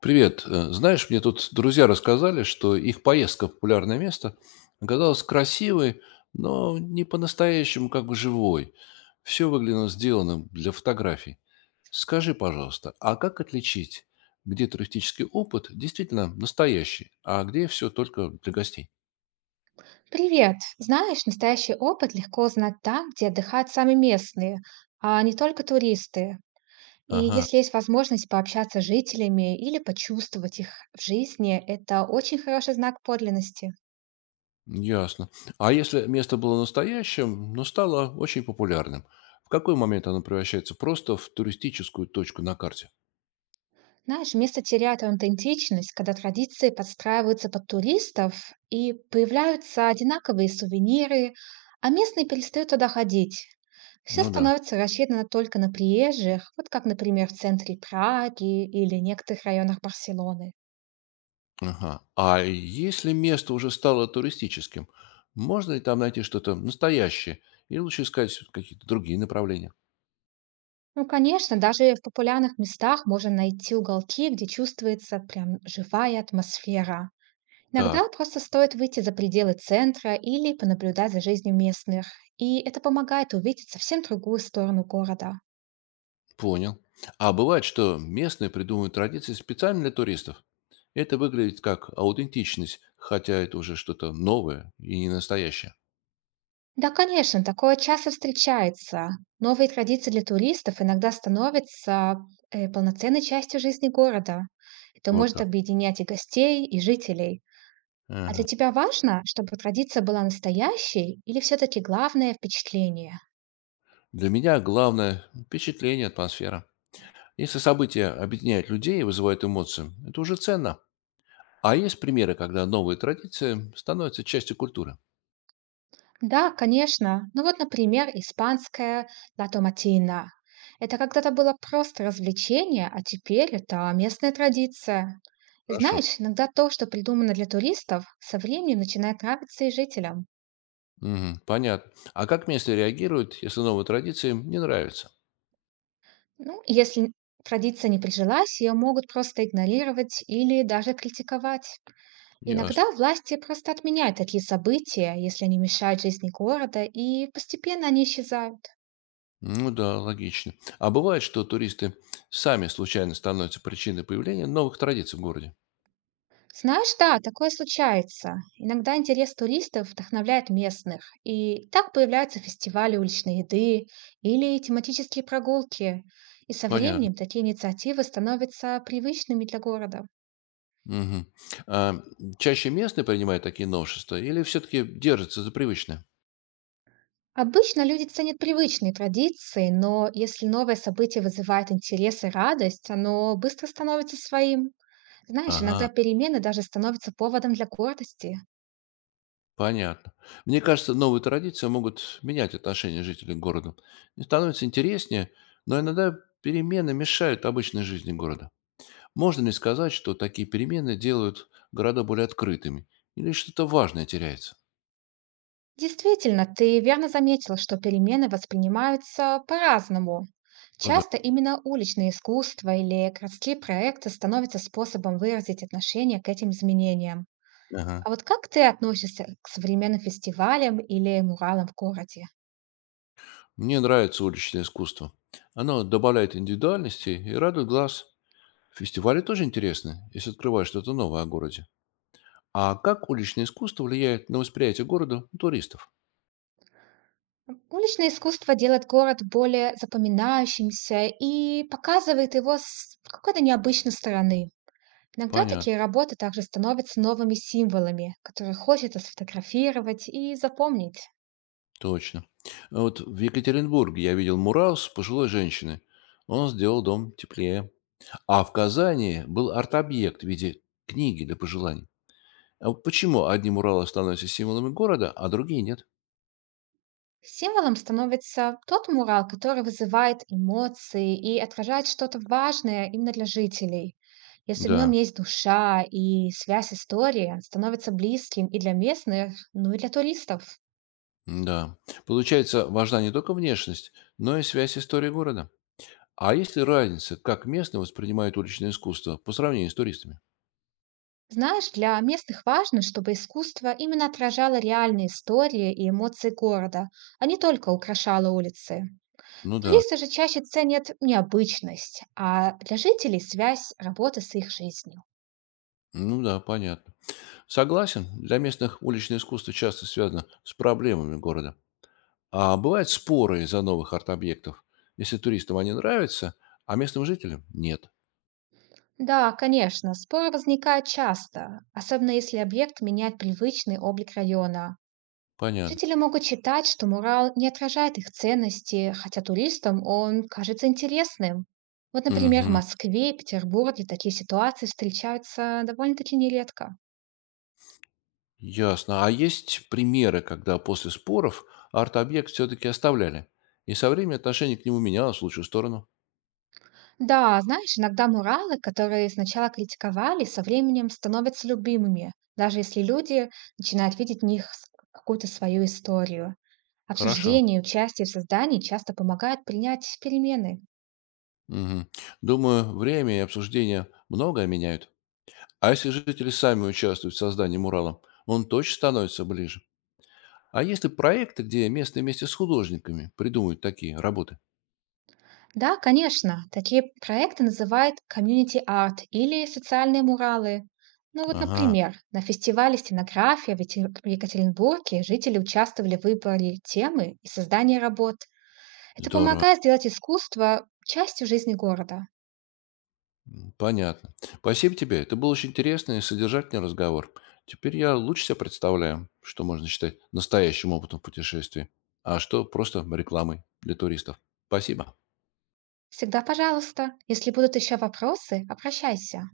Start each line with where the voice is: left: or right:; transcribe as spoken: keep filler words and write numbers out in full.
left: Привет. Э, Знаешь, мне тут друзья рассказали, что их поездка в популярное место оказалась красивой, но не по-настоящему как бы живой. Все выглядело сделанным для фотографий. Скажи, пожалуйста, а как отличить, где туристический опыт действительно настоящий, а где все только для гостей?
right: Привет! Знаешь, настоящий опыт легко узнать там, где отдыхают сами местные, а не только туристы. И
left: Ага,
right: если есть возможность пообщаться с жителями или почувствовать их в жизни, это очень хороший знак подлинности.
left: ясно. А если место было настоящим, но стало очень популярным, в какой момент оно превращается просто в туристическую точку на карте?
right: Знаешь, место теряет аутентичность, когда традиции подстраиваются под туристов и появляются одинаковые сувениры, а местные перестают туда ходить. Все
left: Ну да.
right: становится рассчитано только на приезжих, вот как, например, в центре Праги или некоторых районах Барселоны.
left: Ага. А если место уже стало туристическим, можно ли там найти что-то настоящее? Или лучше искать какие-то другие направления?
right: Ну, конечно, даже в популярных местах можно найти уголки, где чувствуется прям живая атмосфера. Иногда
left: Так,
right: просто стоит выйти за пределы центра или понаблюдать за жизнью местных, и это помогает увидеть совсем другую сторону города.
left: понял. А бывает, что местные придумывают традиции специально для туристов. Это выглядит как аутентичность, хотя это уже что-то новое и не настоящее.
right: Да, конечно, такое часто встречается. Новые традиции для туристов иногда становятся э, полноценной частью жизни города. Это
left: Вот
right: может
left: как.
right: объединять и гостей, и жителей. А для
left: Ага.
right: тебя важно, чтобы традиция была настоящей или все-таки главное впечатление?
left: Для меня главное впечатление, атмосфера. Если события объединяют людей и вызывают эмоции, это уже ценно. А есть примеры, когда новые традиции становятся частью культуры.
right: Да, конечно. Ну вот, например, испанская la tomatina. Это когда-то было просто развлечение, а теперь это местная традиция. И
left: Хорошо.
right: знаешь, иногда то, что придумано для туристов, со временем начинает нравиться и жителям.
left: Мгм. Понятно. А как местные реагируют, если новые традиции им не нравятся?
right: Ну, и если традиция не прижилась, ее могут просто игнорировать или даже критиковать.
left: Ясно.
right: Иногда власти просто отменяют такие события, если они мешают жизни города, и постепенно они исчезают.
left: Ну да, логично. А бывает, что туристы сами случайно становятся причиной появления новых традиций в городе?
right: Знаешь, да, такое случается. Иногда интерес туристов вдохновляет местных, и так появляются фестивали уличной еды или тематические прогулки. И со
left: Понятно.
right: временем такие инициативы становятся привычными для города.
left: Мгм. А чаще местные принимают такие новшества или все-таки держатся за привычное?
right: Обычно люди ценят привычные традиции, но если новое событие вызывает интерес и радость, оно быстро становится своим. Знаешь, иногда
left: Ага,
right: перемены даже становятся поводом для гордости.
left: понятно. Мне кажется, новые традиции могут менять отношение жителей к городу. И становится интереснее, но иногда перемены мешают обычной жизни города. Можно ли сказать, что такие перемены делают города более открытыми? Или что-то важное теряется?
right: Действительно, ты верно заметила, что перемены воспринимаются по-разному.
left: Ну да.
right: Часто именно уличное искусство или городские проекты становятся способом выразить отношение к этим изменениям.
left: Ага.
right: А вот как ты относишься к современным фестивалям или муралам в городе?
left: Мне нравится уличное искусство. Оно добавляет индивидуальности и радует глаз. Фестивали тоже интересны, если открываешь что-то новое о городе. А как уличное искусство влияет на восприятие города у туристов?
right: Уличное искусство делает город более запоминающимся и показывает его с какой-то необычной стороны. Иногда
left: Понятно,
right: такие работы также становятся новыми символами, которые хочется сфотографировать и запомнить.
left: точно. А вот в Екатеринбурге я видел мурал с пожилой женщиной. Он сделал дом теплее. А в Казани был арт-объект в виде книги для пожеланий. А вот почему одни муралы становятся символами города, а другие нет?
right: Символом становится тот мурал, который вызывает эмоции и отражает что-то важное именно для жителей. Если в нем
left: Да,
right: есть душа и связь истории, становится близким и для местных, ну и для туристов.
left: да. Получается, важна не только внешность, но и связь истории города. А есть ли разница, как местные воспринимают уличное искусство по сравнению с туристами?
right: Знаешь, для местных важно, чтобы искусство именно отражало реальные истории и эмоции города, а не только украшало улицы.
left: Ну да,
right: Туристы же чаще ценят необычность, а для жителей связь работы с их жизнью.
left: ну да, понятно. Согласен, для местных уличное искусство часто связано с проблемами города. А бывают споры из-за новых арт-объектов, если туристам они нравятся, а местным жителям нет.
right: Да, конечно, споры возникают часто, особенно если объект меняет привычный облик района.
left: Понятно.
right: Жители могут считать, что мурал не отражает их ценности, хотя туристам он кажется интересным. Вот, например, в
left: Мгм.
right: Москве и Петербурге такие ситуации встречаются довольно-таки нередко.
left: Ясно. А есть примеры, когда после споров арт-объект все-таки оставляли, и со временем отношение к нему менялось в лучшую сторону?
right: Да, знаешь, иногда муралы, которые сначала критиковали, со временем становятся любимыми, даже если люди начинают видеть в них с- какую-то свою историю.
left: Хорошо.
right: Обсуждение и участие в создании часто помогают принять перемены.
left: Мгм. Думаю, время и обсуждение многое меняют. А если жители сами участвуют в создании мурала, он точно становится ближе. А есть ли проекты, где местные вместе с художниками придумывают такие работы?
right: Да, конечно, такие проекты называют комьюнити-арт или социальные муралы. Ну вот,
left: Ага,
right: например, на фестивале «Стенография» в Екатер- в Екатеринбурге жители участвовали в выборе темы и создании работ. Это
left: здорово.
right: помогает сделать искусство частью жизни города.
left: М, Понятно. Спасибо тебе. Это был очень интересный и содержательный разговор. Теперь я лучше себе представляю, что можно считать настоящим опытом путешествий, а что просто рекламой для туристов. Спасибо.
right: Всегда пожалуйста. Если будут еще вопросы, обращайся.